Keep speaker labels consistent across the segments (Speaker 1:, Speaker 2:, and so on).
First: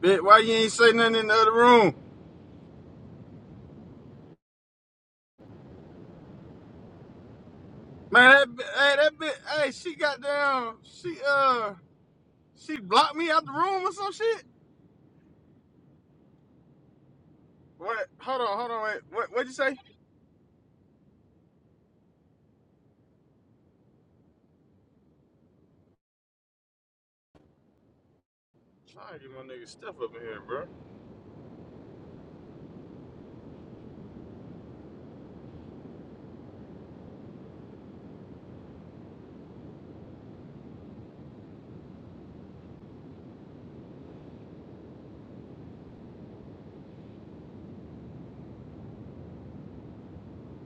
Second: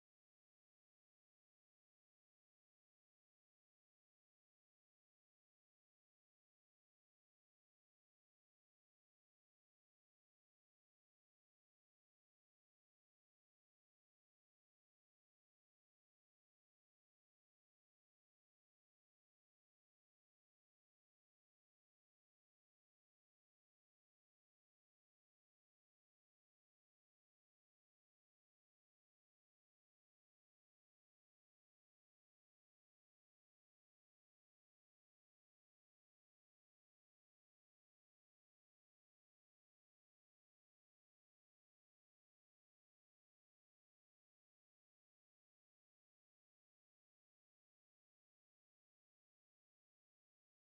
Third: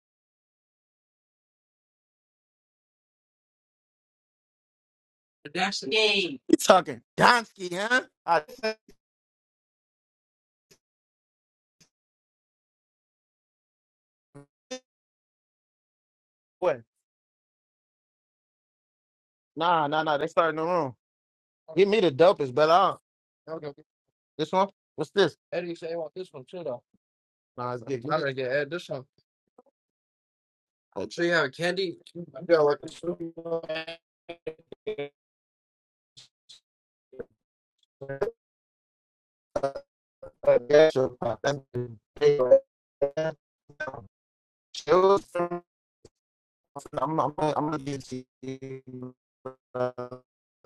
Speaker 1: Bitch, why you ain't say nothing in the other room?
Speaker 2: That's the name. You talking Donsky, huh?
Speaker 1: Man,
Speaker 2: I
Speaker 1: that bi-
Speaker 2: said,
Speaker 1: hey, that bitch, hey, she got down. She uh, she blocked me out the room or some shit.
Speaker 2: what?
Speaker 1: What? Hold on, hold on. Wait, what? What'd you say?
Speaker 2: Nah, nah, nah. They starting the room. Give me the dopest, but I Okay, okay. this one. What's this? Eddie you say you want this one too though. Nah, it's good. I'm gonna get Ed this one.
Speaker 1: Trying to get my nigga stuff up in here, bro.
Speaker 2: Oh, So you have a candy? You got like this one. I guess you're- I'm I'm I'm gonna get you. uh,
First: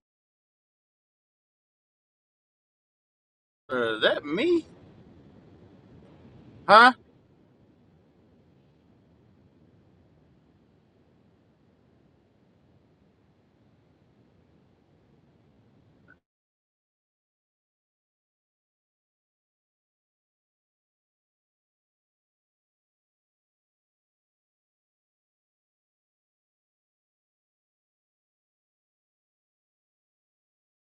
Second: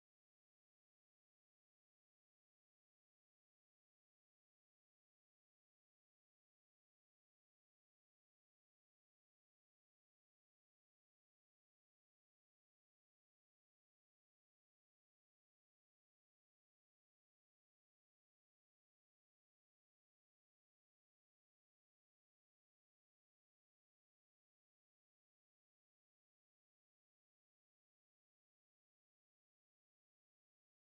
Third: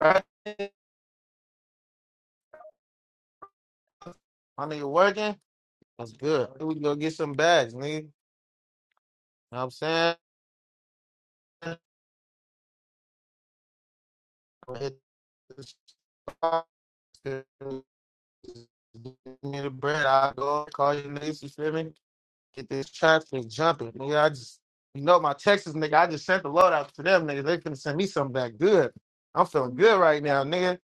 Speaker 2: uh,
Speaker 1: Uh, that
Speaker 2: My
Speaker 1: me?
Speaker 2: nigga working. That's good. We can
Speaker 1: Huh?
Speaker 2: go get some bags, nigga. You know what I'm saying? I'ma Hit the spot, give me the bread. I'll go call you niggas, you feel me? Get this traffic jumping. Nigga, I just, you know, my Texas nigga, I just sent the load out to them, nigga. They finna send me something back good. I'm feeling good right now, nigga.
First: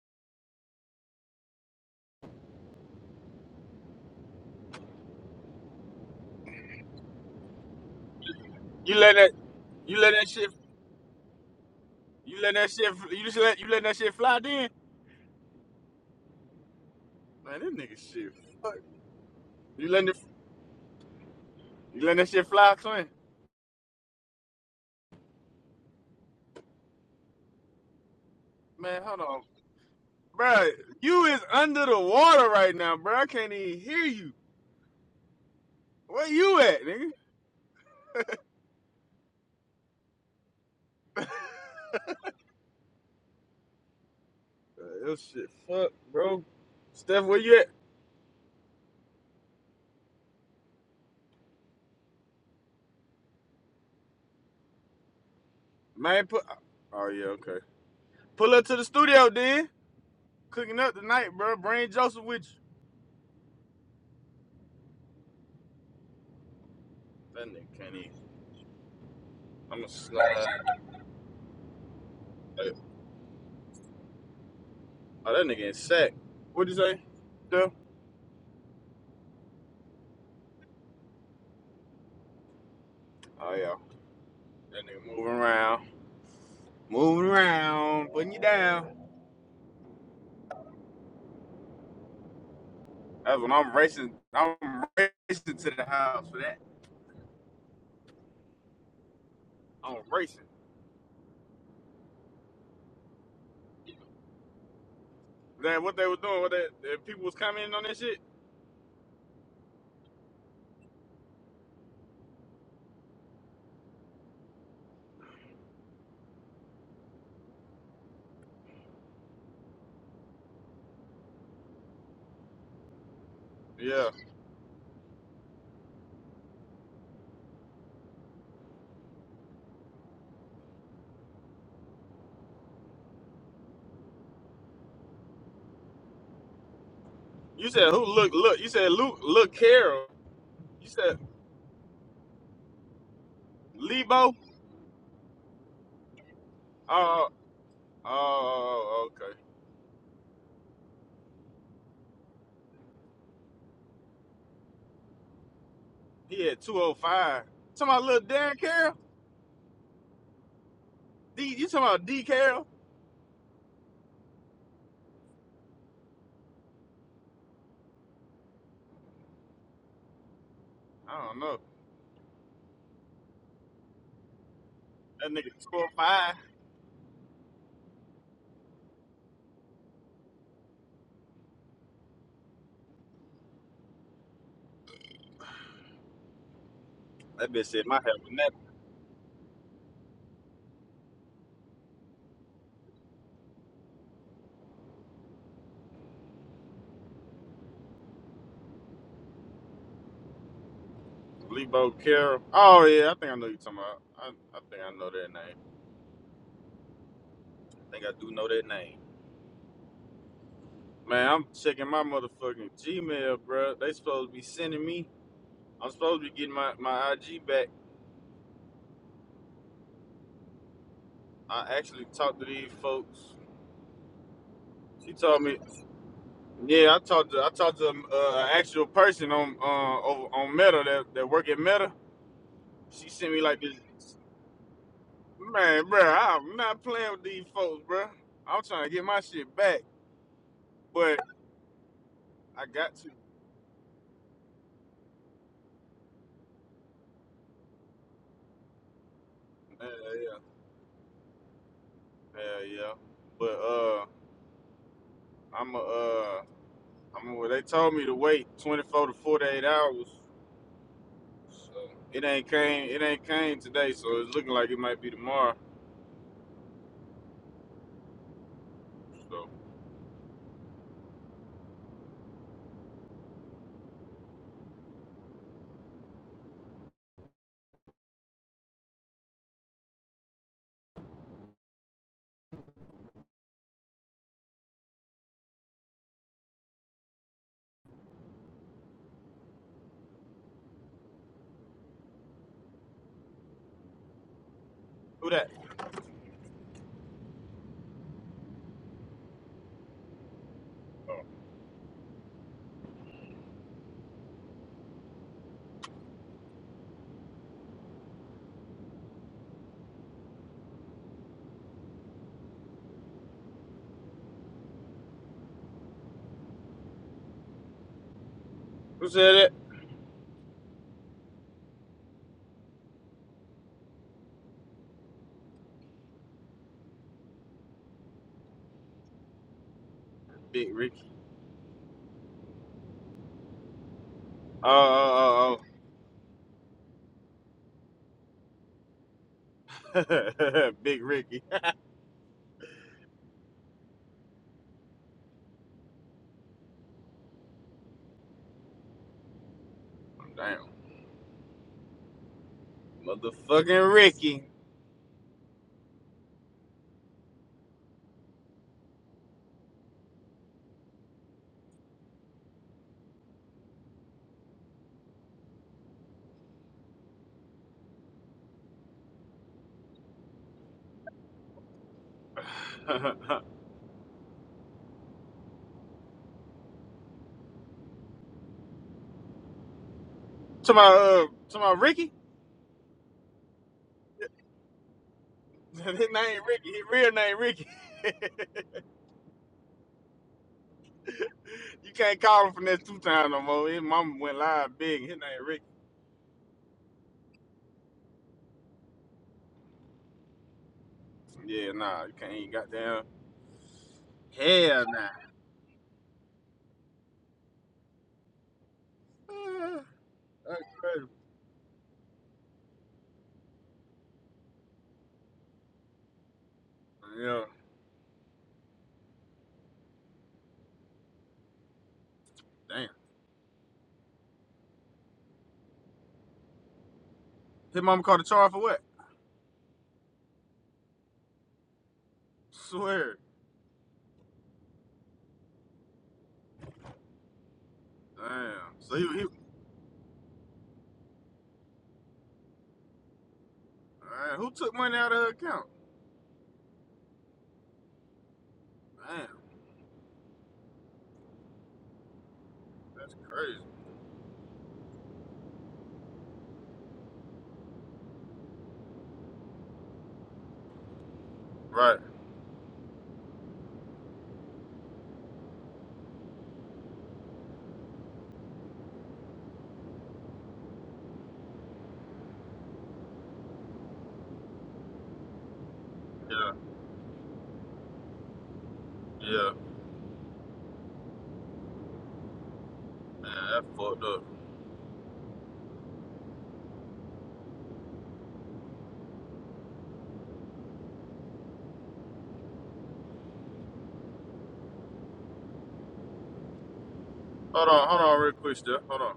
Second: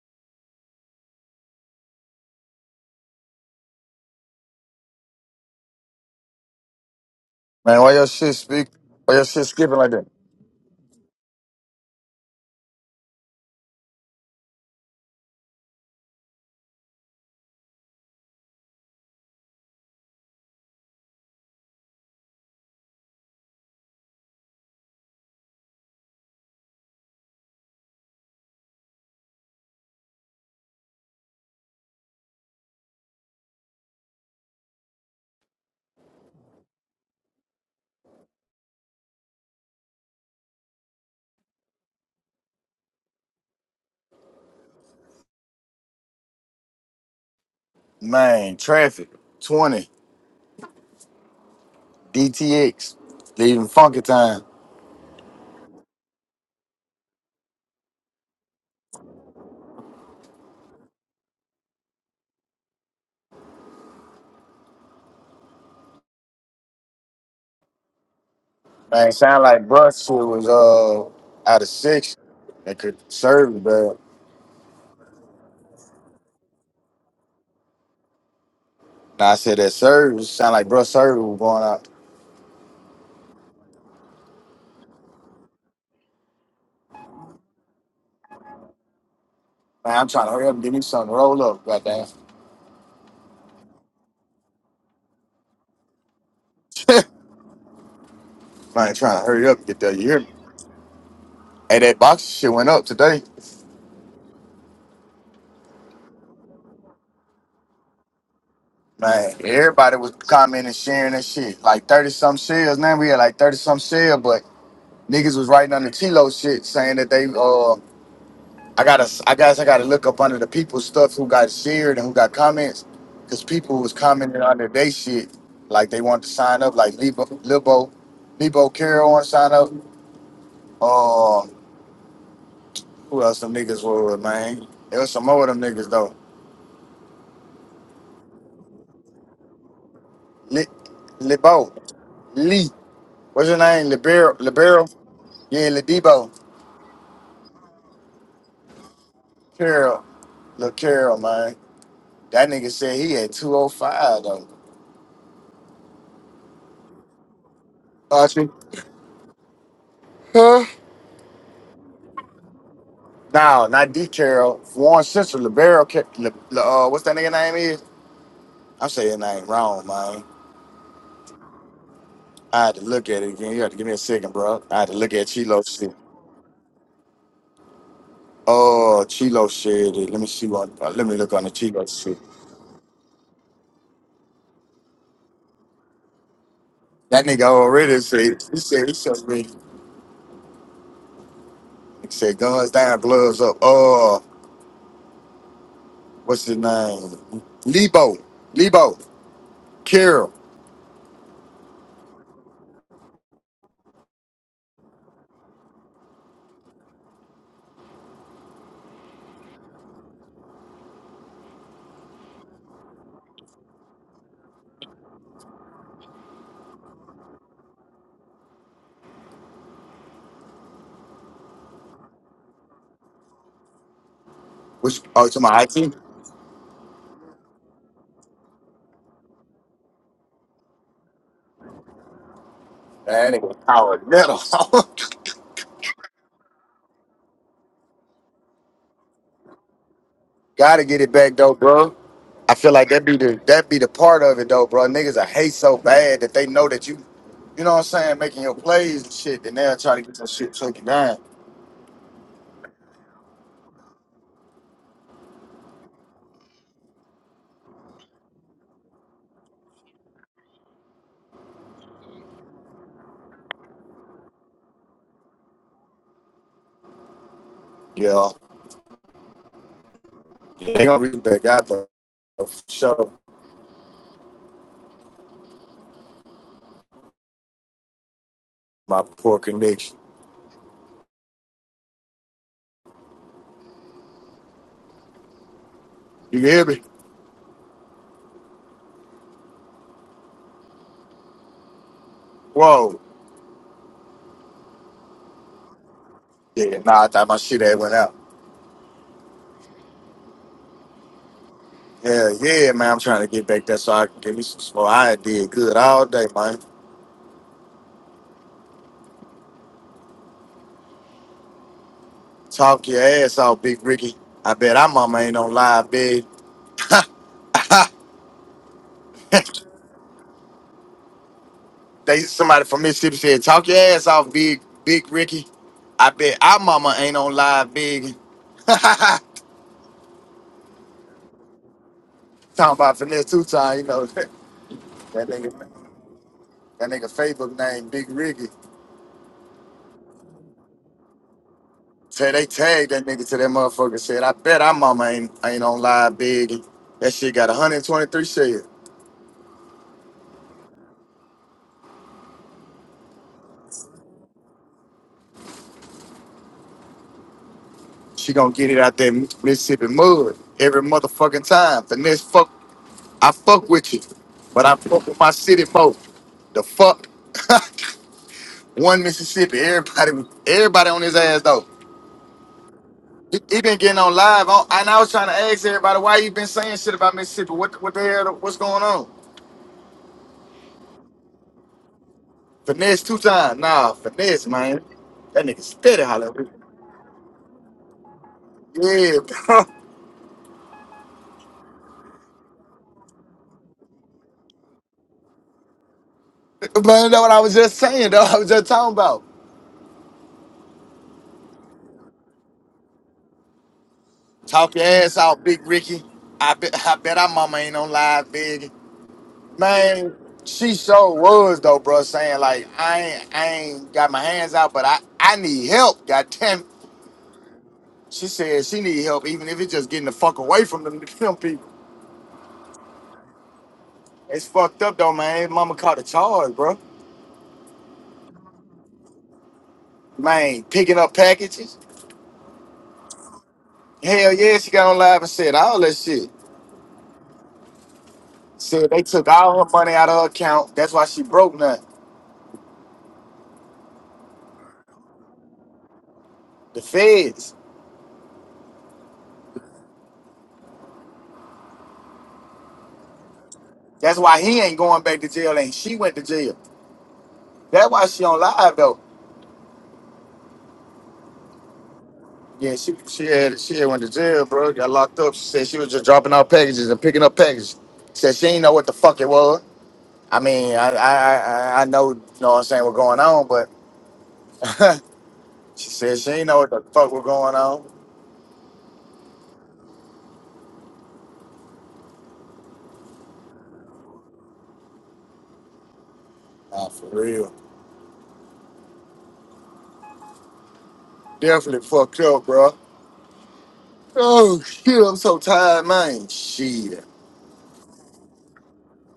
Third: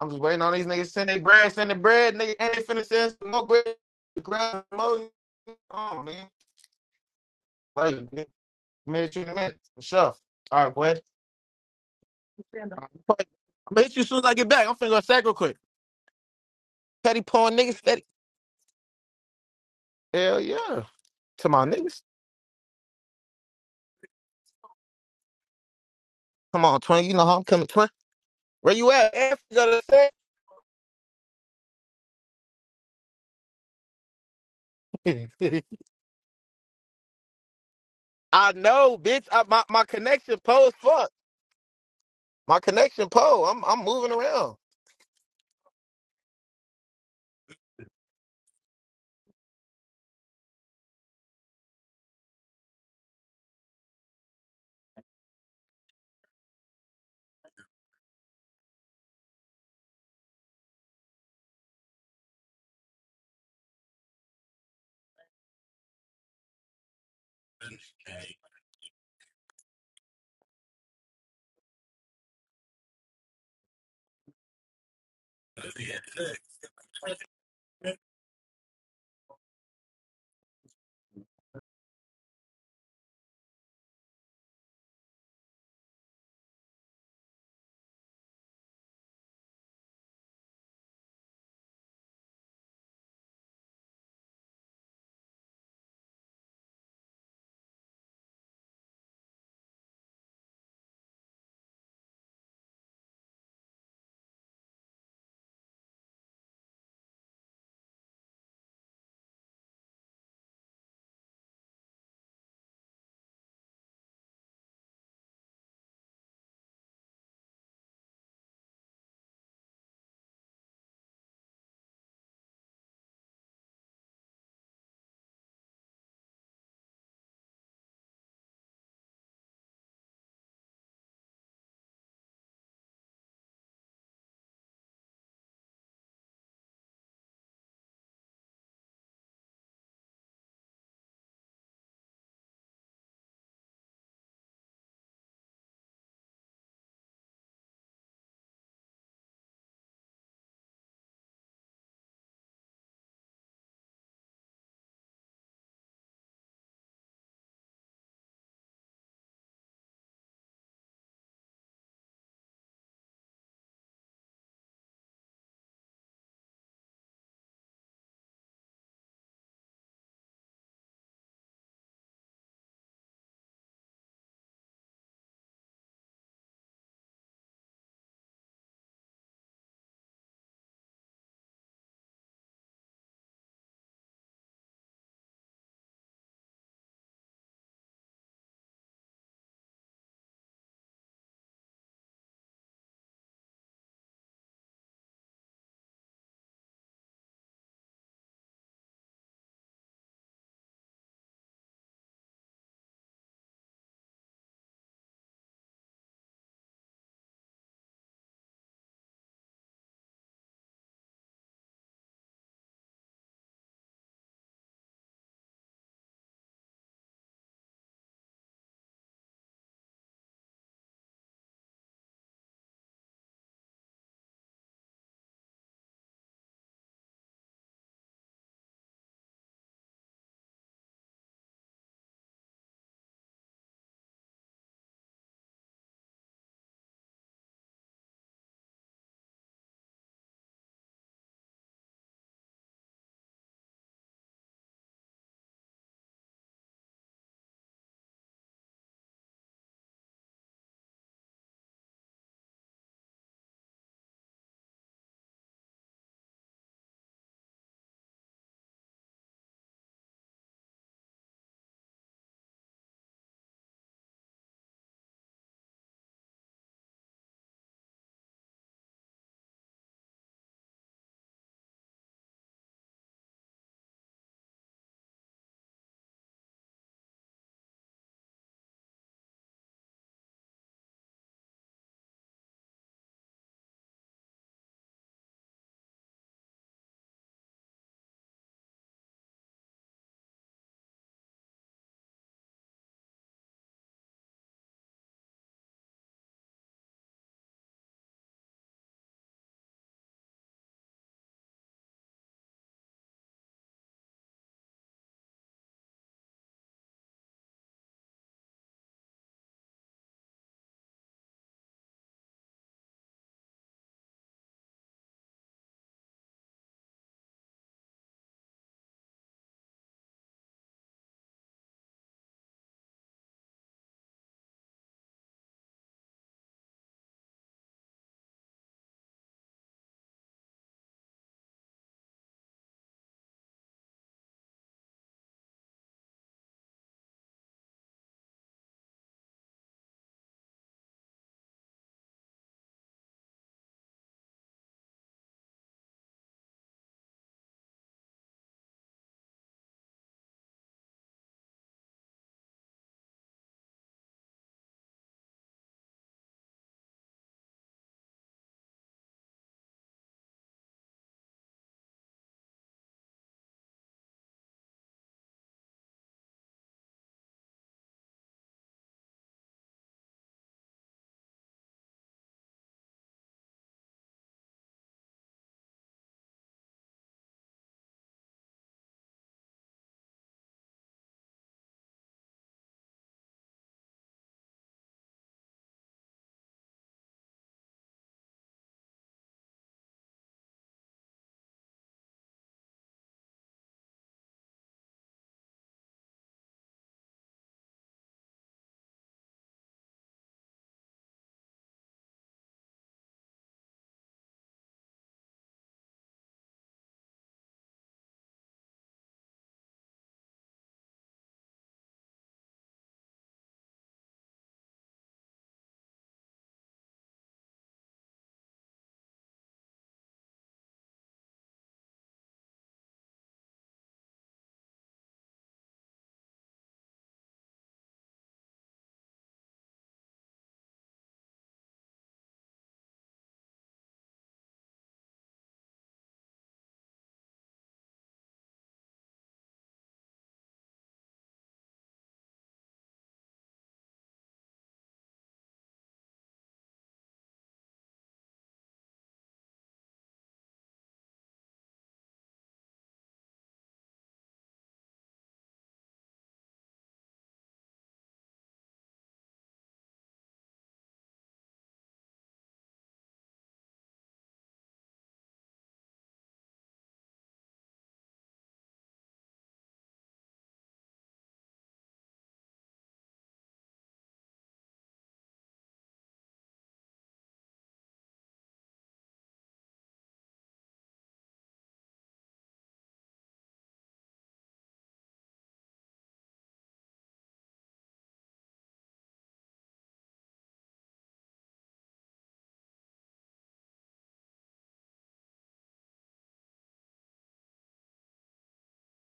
Speaker 2: I'm just waiting on these niggas to send their bread, send their bread, nigga. And they finna send some more bread. Grab more. Oh, man.
Speaker 3: Man, why your
Speaker 2: Like,
Speaker 3: shit speak?
Speaker 1: You
Speaker 2: man,
Speaker 1: let
Speaker 3: Why
Speaker 2: you
Speaker 3: your
Speaker 2: in
Speaker 1: that?
Speaker 2: a
Speaker 3: shit
Speaker 2: minute.
Speaker 3: skipping
Speaker 2: For
Speaker 3: like
Speaker 1: You
Speaker 3: that?
Speaker 2: sure.
Speaker 1: let that shit?
Speaker 2: All right, boy.
Speaker 1: You let
Speaker 2: I'm
Speaker 1: that shit? You just let you
Speaker 2: gonna
Speaker 1: let
Speaker 2: hit
Speaker 1: that
Speaker 2: you as
Speaker 1: shit
Speaker 2: soon as I
Speaker 1: fly?
Speaker 2: get back.
Speaker 1: Then
Speaker 2: I'm finna go sack real quick. Petty pawn
Speaker 1: man, this
Speaker 2: niggas, petty.
Speaker 1: nigga shit. Fuck. You letting it?
Speaker 2: Hell yeah. Come on,
Speaker 1: You
Speaker 2: niggas.
Speaker 1: letting that shit fly, twin?
Speaker 2: Come on, twin. You know how I'm coming, twin. Where you
Speaker 1: Man,
Speaker 2: at?
Speaker 1: hold
Speaker 2: F,
Speaker 1: on,
Speaker 2: you gotta say.
Speaker 1: bro. You is under the water right now, bro. I can't even hear you. Where you at, nigga?
Speaker 2: I know, bitch. I, my my connection pole is fucked. My connection pole. I'm I'm moving around.
Speaker 1: Uh, Yo, shit, fuck, bro. Steph, where you at?
Speaker 3: Man, traffic, 20, DTX, they even funky time.
Speaker 1: Man, put. Oh yeah, okay. Pull up to the studio, dude. Cooking up tonight, bro. Bring Joseph with you. That nigga can't eat.
Speaker 3: Man, sound like
Speaker 1: I'm gonna
Speaker 3: bruh shit
Speaker 1: slide.
Speaker 3: was uh out of six.
Speaker 1: Hey,
Speaker 3: That could service, but
Speaker 1: Oh, that nigga in sack. What'd you say? Steph?
Speaker 3: now I said that service sound like bruh service was going out.
Speaker 1: Oh yeah. That nigga moving around, moving around, putting you down.
Speaker 3: Man, I'm trying to hurry up and get me something to roll up, goddamn.
Speaker 1: That's when I'm racing. I'm racing to the house for that.
Speaker 3: Man, trying to hurry up and get there.
Speaker 1: I'm
Speaker 3: You hear me?
Speaker 1: racing.
Speaker 3: Hey, that box shit went up today.
Speaker 1: That what they were doing? What that? that people was commenting on that shit?
Speaker 3: Man, everybody was commenting, sharing that shit. Like 30 some shares. Now we had like 30 some shares, but Niggas was writing on the Chilo shit saying that they uh I gotta I guess I gotta look up under the people stuff who got shared and who got comments because people was
Speaker 1: Yeah.
Speaker 3: commenting under they shit like they wanted to sign up like Lebo Libo Lebo Carroll want to sign up. Uh, who else them niggas were with man? There was some more of them niggas though.
Speaker 1: You said who? Look, look. You said Luke. Look, Carol.
Speaker 3: Li-
Speaker 1: You said
Speaker 3: Lebo Lee what's your name?
Speaker 1: Lebo?
Speaker 3: Libero Libero yeah Lebo
Speaker 1: Uh, oh, okay.
Speaker 3: Carroll Lil Carroll man. That nigga said he had 205 though.
Speaker 1: He had 205. Talking about little
Speaker 3: Archie.
Speaker 1: Dan Carroll?
Speaker 3: huh.
Speaker 1: D, you talking about D Carroll?
Speaker 3: No, not D Carroll. Warren sister, Libero, Ca- Li- Li- uh, what's that nigga name is? I'm saying his name wrong, man.
Speaker 1: I don't know.
Speaker 3: I had to look at it again. You had to give me a second, bro. I had to look at
Speaker 1: That nigga
Speaker 3: Chilo shit.
Speaker 1: 205.
Speaker 3: Oh, Chilo shit. Let me see what. uh, let me look on the Chilo shit. That nigga
Speaker 1: That bitch said my
Speaker 3: already
Speaker 1: head with
Speaker 3: said.
Speaker 1: that.
Speaker 3: He said he said me. He said guns down, gloves up. Oh, what's his name? Lebo. Lebo. Carroll.
Speaker 1: Lebo Carroll. Oh, yeah, I think I know you talking about. I, I think I know that name. I think I do know that name. Man, I'm checking my motherfucking Gmail, bruh. They supposed to be sending me. I'm supposed to be getting my, my IG back. I actually talked to these folks.
Speaker 3: Which
Speaker 1: She
Speaker 3: oh, to
Speaker 1: told me
Speaker 3: my IT.
Speaker 1: Yeah, I talked to I talked to um, uh, an actual person on uh, over, on Meta that, that work at Meta. She sent
Speaker 3: That
Speaker 1: me
Speaker 3: nigga
Speaker 1: like this,
Speaker 3: power metal.
Speaker 1: man, bro. I'm not playing with these folks, bro. I'm trying to get my shit back,
Speaker 3: Gotta get it
Speaker 1: but
Speaker 3: back though, bro. I
Speaker 1: I
Speaker 3: feel like
Speaker 1: got
Speaker 3: that
Speaker 1: to.
Speaker 3: be the that be the part of it though, bro. Niggas I hate so bad that they know that you, you know what I'm saying, making your plays and shit, and they'll
Speaker 1: Yeah,
Speaker 3: try to get your
Speaker 1: yeah,
Speaker 3: shit taken down.
Speaker 1: yeah, yeah. But uh, I'm a, uh, I'm. A, well, they told me to wait 24 to 48 hours. So it ain't came. It ain't came today. So it's looking like it might be tomorrow.
Speaker 3: Yeah.
Speaker 1: So
Speaker 3: They gonna read back out though. For sure. My poor connection. You hear me? Whoa.
Speaker 1: who that?
Speaker 3: Yeah, nah, I thought my shit had went out. Yeah, yeah, man. I'm trying to get back there so I can give me some smoke. I did good all day, man. Talk your ass off, Big Ricky. I bet our mama ain't on live, big.
Speaker 1: Who said that?
Speaker 3: They somebody from Mississippi said, "Talk your ass off, big big Ricky." I bet our mama ain't on live, big. Talking
Speaker 1: Big Ricky.
Speaker 3: about finesse two time, you know that
Speaker 1: Oh, oh, oh, oh.
Speaker 3: nigga. That nigga Facebook name Big Ricky.
Speaker 1: Big Ricky.
Speaker 3: Say they tagged that nigga to that motherfucker. Said, "I bet our mama ain't ain't on live, big." That shit got 123 shares.
Speaker 1: Damn. Motherfucking Ricky.
Speaker 3: She gonna get it out there Mississippi mud every motherfucking time. Finesse fuck, I fuck with you, but I fuck with my city folk. The fuck. one Mississippi. Everybody, was- everybody on his ass though. He,
Speaker 1: to
Speaker 3: he been getting on live, on, and I was trying to ask everybody why you been saying shit about Mississippi. What, what the hell? What's going on?
Speaker 1: my uh to my Ricky?
Speaker 3: Finesse two times. Nah, finesse, man. That nigga
Speaker 1: His
Speaker 3: steady
Speaker 1: name
Speaker 3: hollering.
Speaker 1: Ricky, his real name Ricky.
Speaker 3: Yeah, bro.
Speaker 1: you can't call him from that two times no more. His mama went live big his name Ricky.
Speaker 3: man. That's what I was just saying. Though I was just talking about.
Speaker 1: Yeah, nah, you can't even goddamn
Speaker 3: Talk your
Speaker 1: hell
Speaker 3: ass out, Big Ricky. I bet, I bet our mama ain't on live, big
Speaker 1: nah.
Speaker 3: man.
Speaker 1: Uh, That's
Speaker 3: She
Speaker 1: crazy.
Speaker 3: so was though, bro. Saying like I ain't, I ain't got my hands out, but I, I need help. God
Speaker 1: Yeah,
Speaker 3: She said she need help, even if it's just getting the fuck away from them, them people.
Speaker 1: damn.
Speaker 3: It's fucked up though, man. Mama caught a charge, bro.
Speaker 1: His mama called the charge for what?
Speaker 3: Man, picking up packages.
Speaker 1: Swear.
Speaker 3: Hell yeah, she got on live and said all that shit.
Speaker 1: Damn.
Speaker 3: Said
Speaker 1: So
Speaker 3: they
Speaker 1: he, he
Speaker 3: took all her money out of her account. That's why she broke nothing.
Speaker 1: man, who took money out of her account?
Speaker 3: The feds.
Speaker 1: Damn, that's crazy.
Speaker 3: That's why he ain't going back to jail, and she went to jail. That's why she on live though.
Speaker 1: Right.
Speaker 3: Yeah, she she had she had went to jail, bro. Got locked up. She said she was just dropping out packages and picking up packages. Said she ain't know what the fuck it was. I mean, I I I I know, you know what I'm saying, what's going on, but she said she ain't
Speaker 1: Yeah,
Speaker 3: know what the fuck was going on.
Speaker 1: yeah. Man, that fucked up.
Speaker 3: Nah, for real. Definitely fucked up, bro. Oh shit, I'm so tired, man. Shit.
Speaker 1: Hold on, hold on, real quick, Steph. Hold on.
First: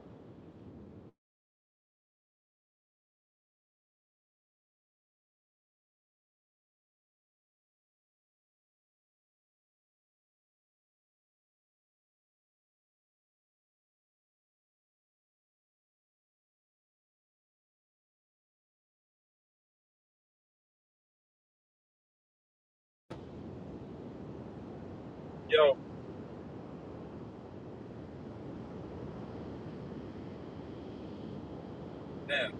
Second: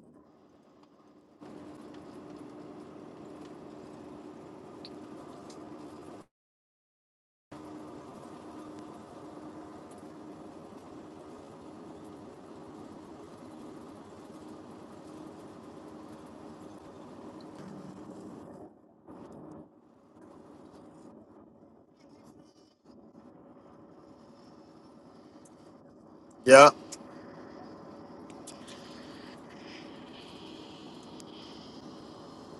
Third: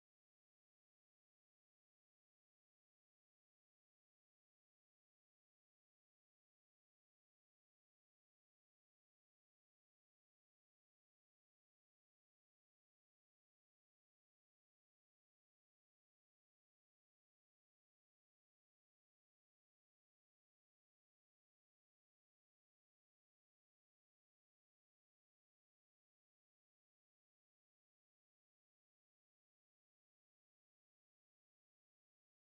Speaker 1: Yo,
Speaker 3: Yeah.
Speaker 1: man.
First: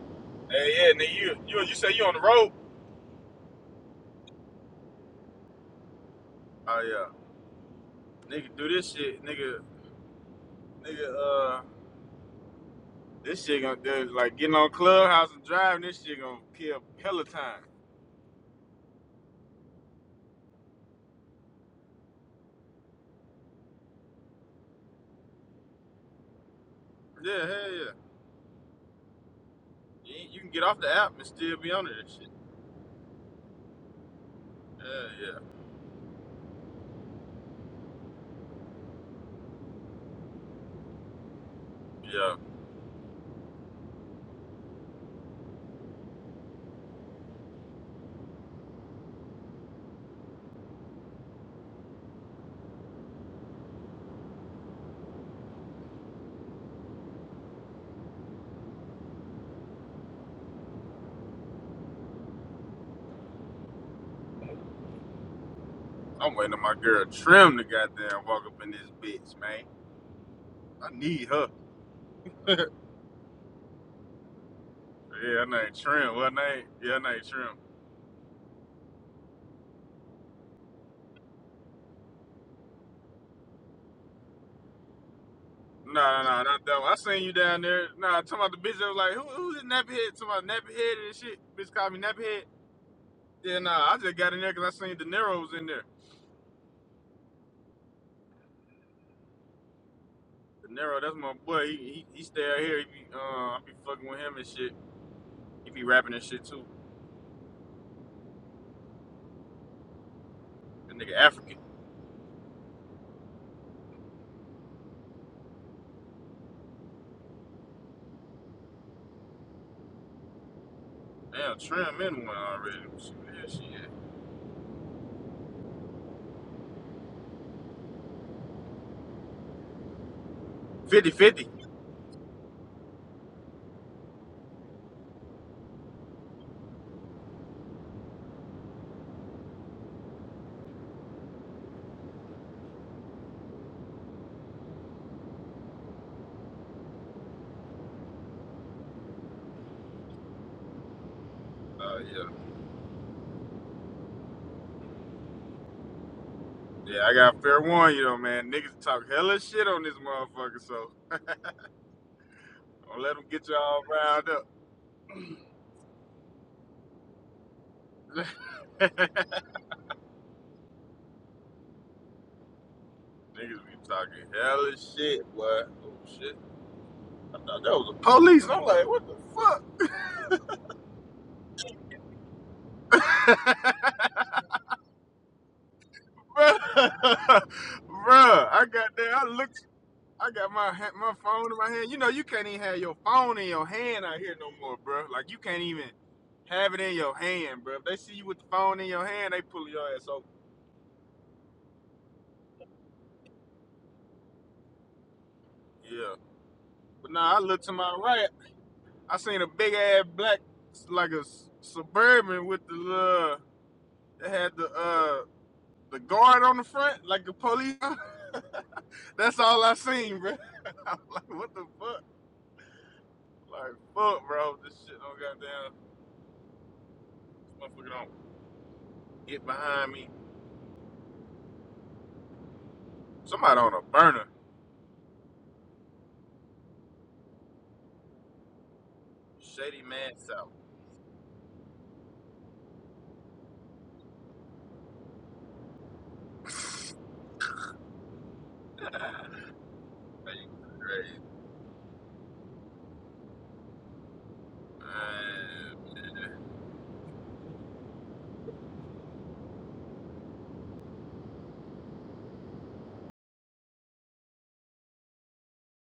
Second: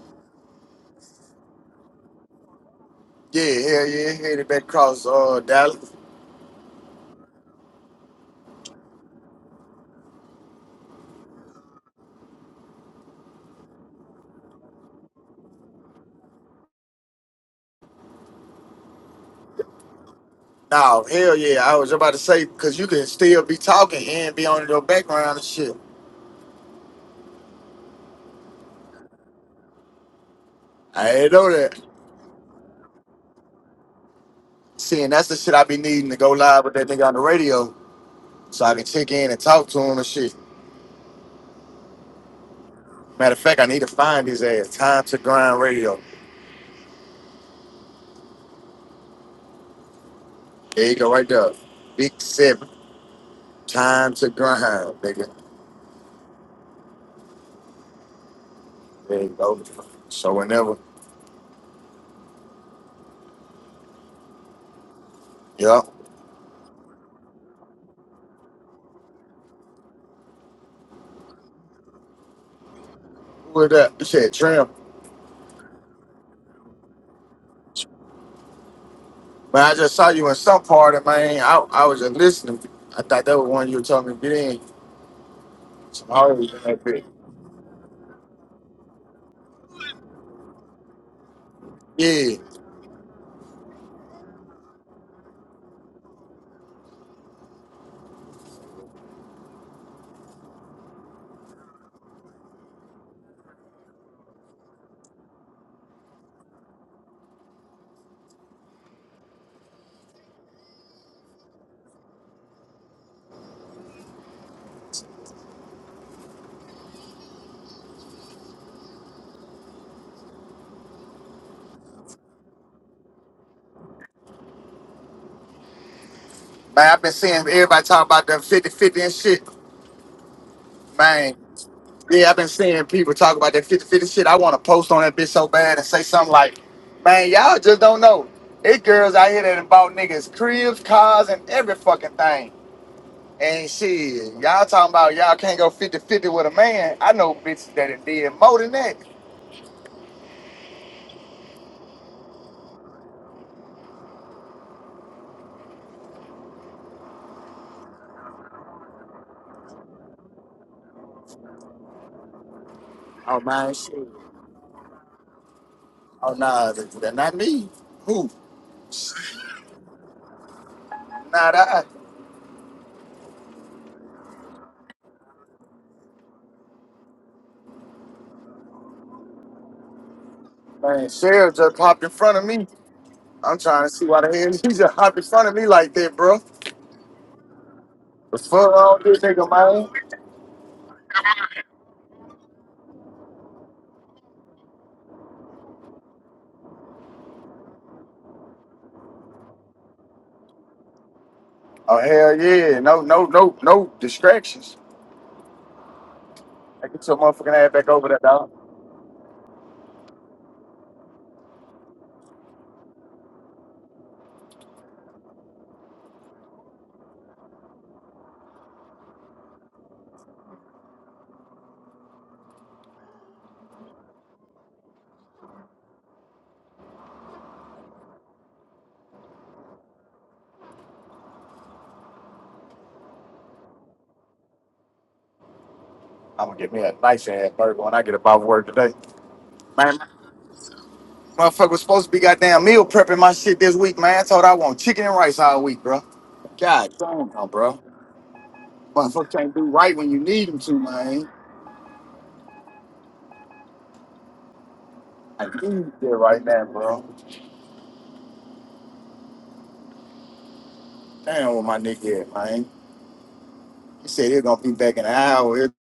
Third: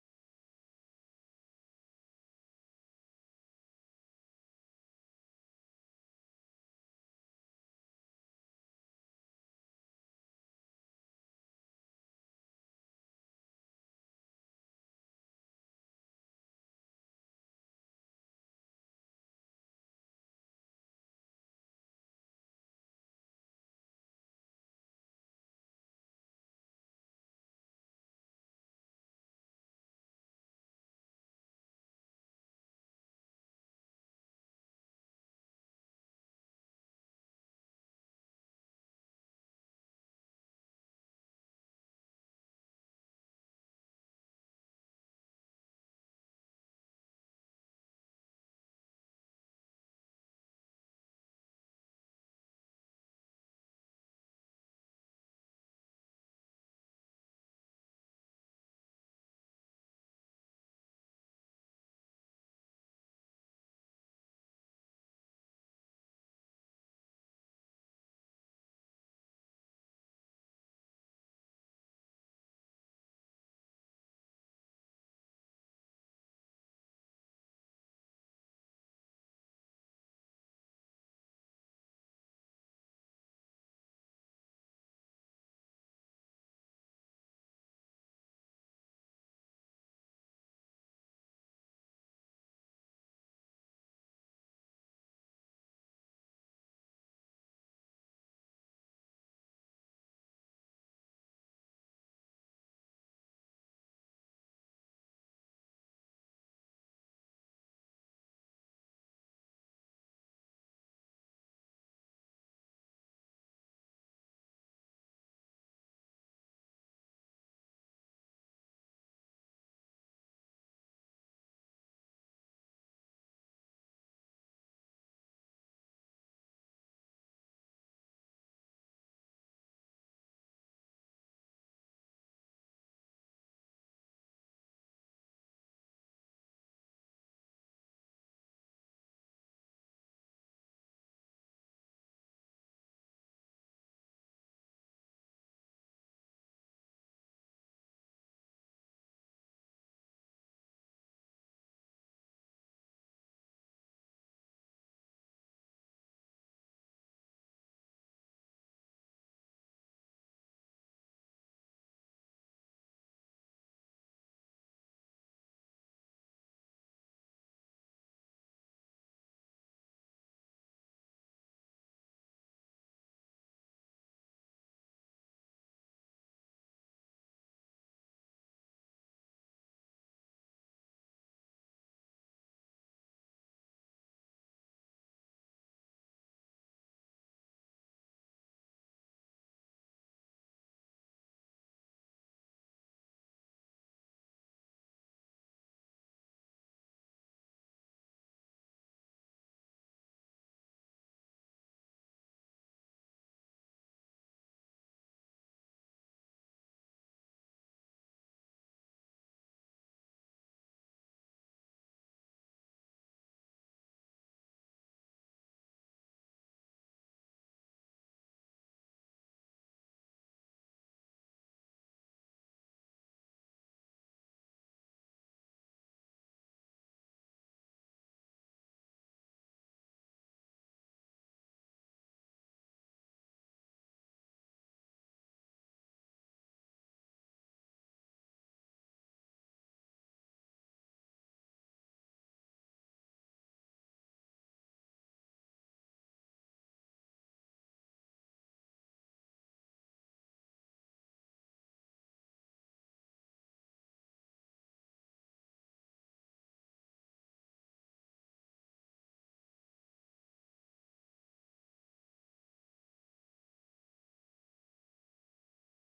Speaker 1: Hey, yeah, nigga, you, you, you say you on the road?
Speaker 3: Yeah, hell yeah, headed back across uh Dallas.
Speaker 1: Oh yeah, nigga, do this shit, nigga, nigga. Uh, this shit gonna do like getting on Clubhouse and driving. This shit gonna kill hella time.
Speaker 3: No, hell yeah. I was about to say, cause you can still be talking and be on your background and shit.
Speaker 1: Yeah, hell yeah. You, ain't- you can get off the
Speaker 3: I
Speaker 1: app and
Speaker 3: ain't know
Speaker 1: still be
Speaker 3: that.
Speaker 1: on this shit.
Speaker 3: See,
Speaker 1: Yeah,
Speaker 3: and that's the shit I be needing to go live with that nigga on the radio so I can check in and talk to him and shit.
Speaker 1: yeah, yeah.
Speaker 3: Matter of fact, I need to find his ass. Time to grind radio. There you go, right there. Big seven. Time to grind, nigga. There you go. So whenever, yeah.
Speaker 1: I'm waiting on my girl Trim to goddamn walk up in this bitch, man. I need her. yeah,
Speaker 3: Who was that? You said Trim.
Speaker 1: her name Trim. What name? Yeah, her name Trim.
Speaker 3: Man, I just saw you in some part of man. I, I was just listening. I thought that was one you were telling me to get in.
Speaker 1: No,
Speaker 3: Some
Speaker 1: no,
Speaker 3: hard
Speaker 1: no,
Speaker 3: in
Speaker 1: not that
Speaker 3: that
Speaker 1: one. I
Speaker 3: bit.
Speaker 1: seen you down there. Nah, talking about the bitch that was like, who, who's this nappy head? Talking about nappy head and shit. Bitch called me nappy
Speaker 3: Yeah.
Speaker 1: head. Yeah, nah, I just got in there 'cause I seen De Niro was in there. De Niro, that's my boy. He he, he stay out here. He be, uh, I be fucking with him and shit. He be rapping and shit too. That nigga African. Damn, Trim in one already. Shit, yeah, shit, yeah.
Speaker 3: Man, I've been seeing everybody talk about them fifty-fifty and shit.
Speaker 1: 50
Speaker 3: Man.
Speaker 1: fifty.
Speaker 3: Yeah, I've been seeing people talk about that fifty-fifty shit. I want to post on that bitch so bad and say something like, man, y'all just don't know. It girls out here that done bought niggas cribs, cars, and every fucking thing. And shit, y'all talking about y'all can't go fifty-fifty with a man. I know bitches that it did more than that.
Speaker 1: Uh, yeah. Yeah, I got fair warning, you know, man. Niggas talk hella shit on this motherfucker, so don't let them
Speaker 3: Oh
Speaker 1: get
Speaker 3: man,
Speaker 1: y'all
Speaker 3: shit.
Speaker 1: riled
Speaker 3: Oh nah, that, that not me. Who?
Speaker 1: up.
Speaker 3: Not I.
Speaker 1: Niggas be talking hella shit, boy. Oh shit. Now, that was the police. I'm like, what the fuck?
Speaker 3: Man, Cheryl just hopped in front of me. I'm trying to see why the hell she just hopped in front of me like that, bro.
Speaker 1: Bruh,
Speaker 3: The
Speaker 1: Bruh, I
Speaker 3: fuck
Speaker 1: got
Speaker 3: wrong
Speaker 1: there.
Speaker 3: with
Speaker 1: I
Speaker 3: this nigga,
Speaker 1: looked.
Speaker 3: man?
Speaker 1: I got my my phone in my hand. You know, you can't even have your phone in your hand out here no more, bruh. Like you can't even have it in your hand, bruh. If they see you with the phone in your hand, they pull your ass over.
Speaker 3: Oh hell yeah! No no no no distractions.
Speaker 1: Yeah.
Speaker 3: I get
Speaker 1: But
Speaker 3: your
Speaker 1: now nah, I
Speaker 3: motherfucking
Speaker 1: looked
Speaker 3: ass
Speaker 1: to
Speaker 3: back
Speaker 1: my
Speaker 3: over there,
Speaker 1: right.
Speaker 3: dog.
Speaker 1: I seen a big ass black, like a suburban with the uh, that had the uh The guard on the front, like the police. That's all I seen, bro. I'm like, what the fuck? Like, fuck, bro. This shit don't goddamn. Motherfucker don't get behind me. Somebody on a burner.
Speaker 3: I'm gonna get me a nice ass burger when I get about work today,
Speaker 1: Shady
Speaker 3: man.
Speaker 1: man south.
Speaker 3: Motherfucker was supposed to be goddamn meal prepping my shit this week, man. I told her I want chicken and rice all week, bro. God damn, no, bro. Motherfucker can't do right when you need him to,
Speaker 1: great,
Speaker 3: man.
Speaker 1: man.
Speaker 3: I need that right now, bro. Damn, with my nigga at, man. He said he's gonna be back in an hour.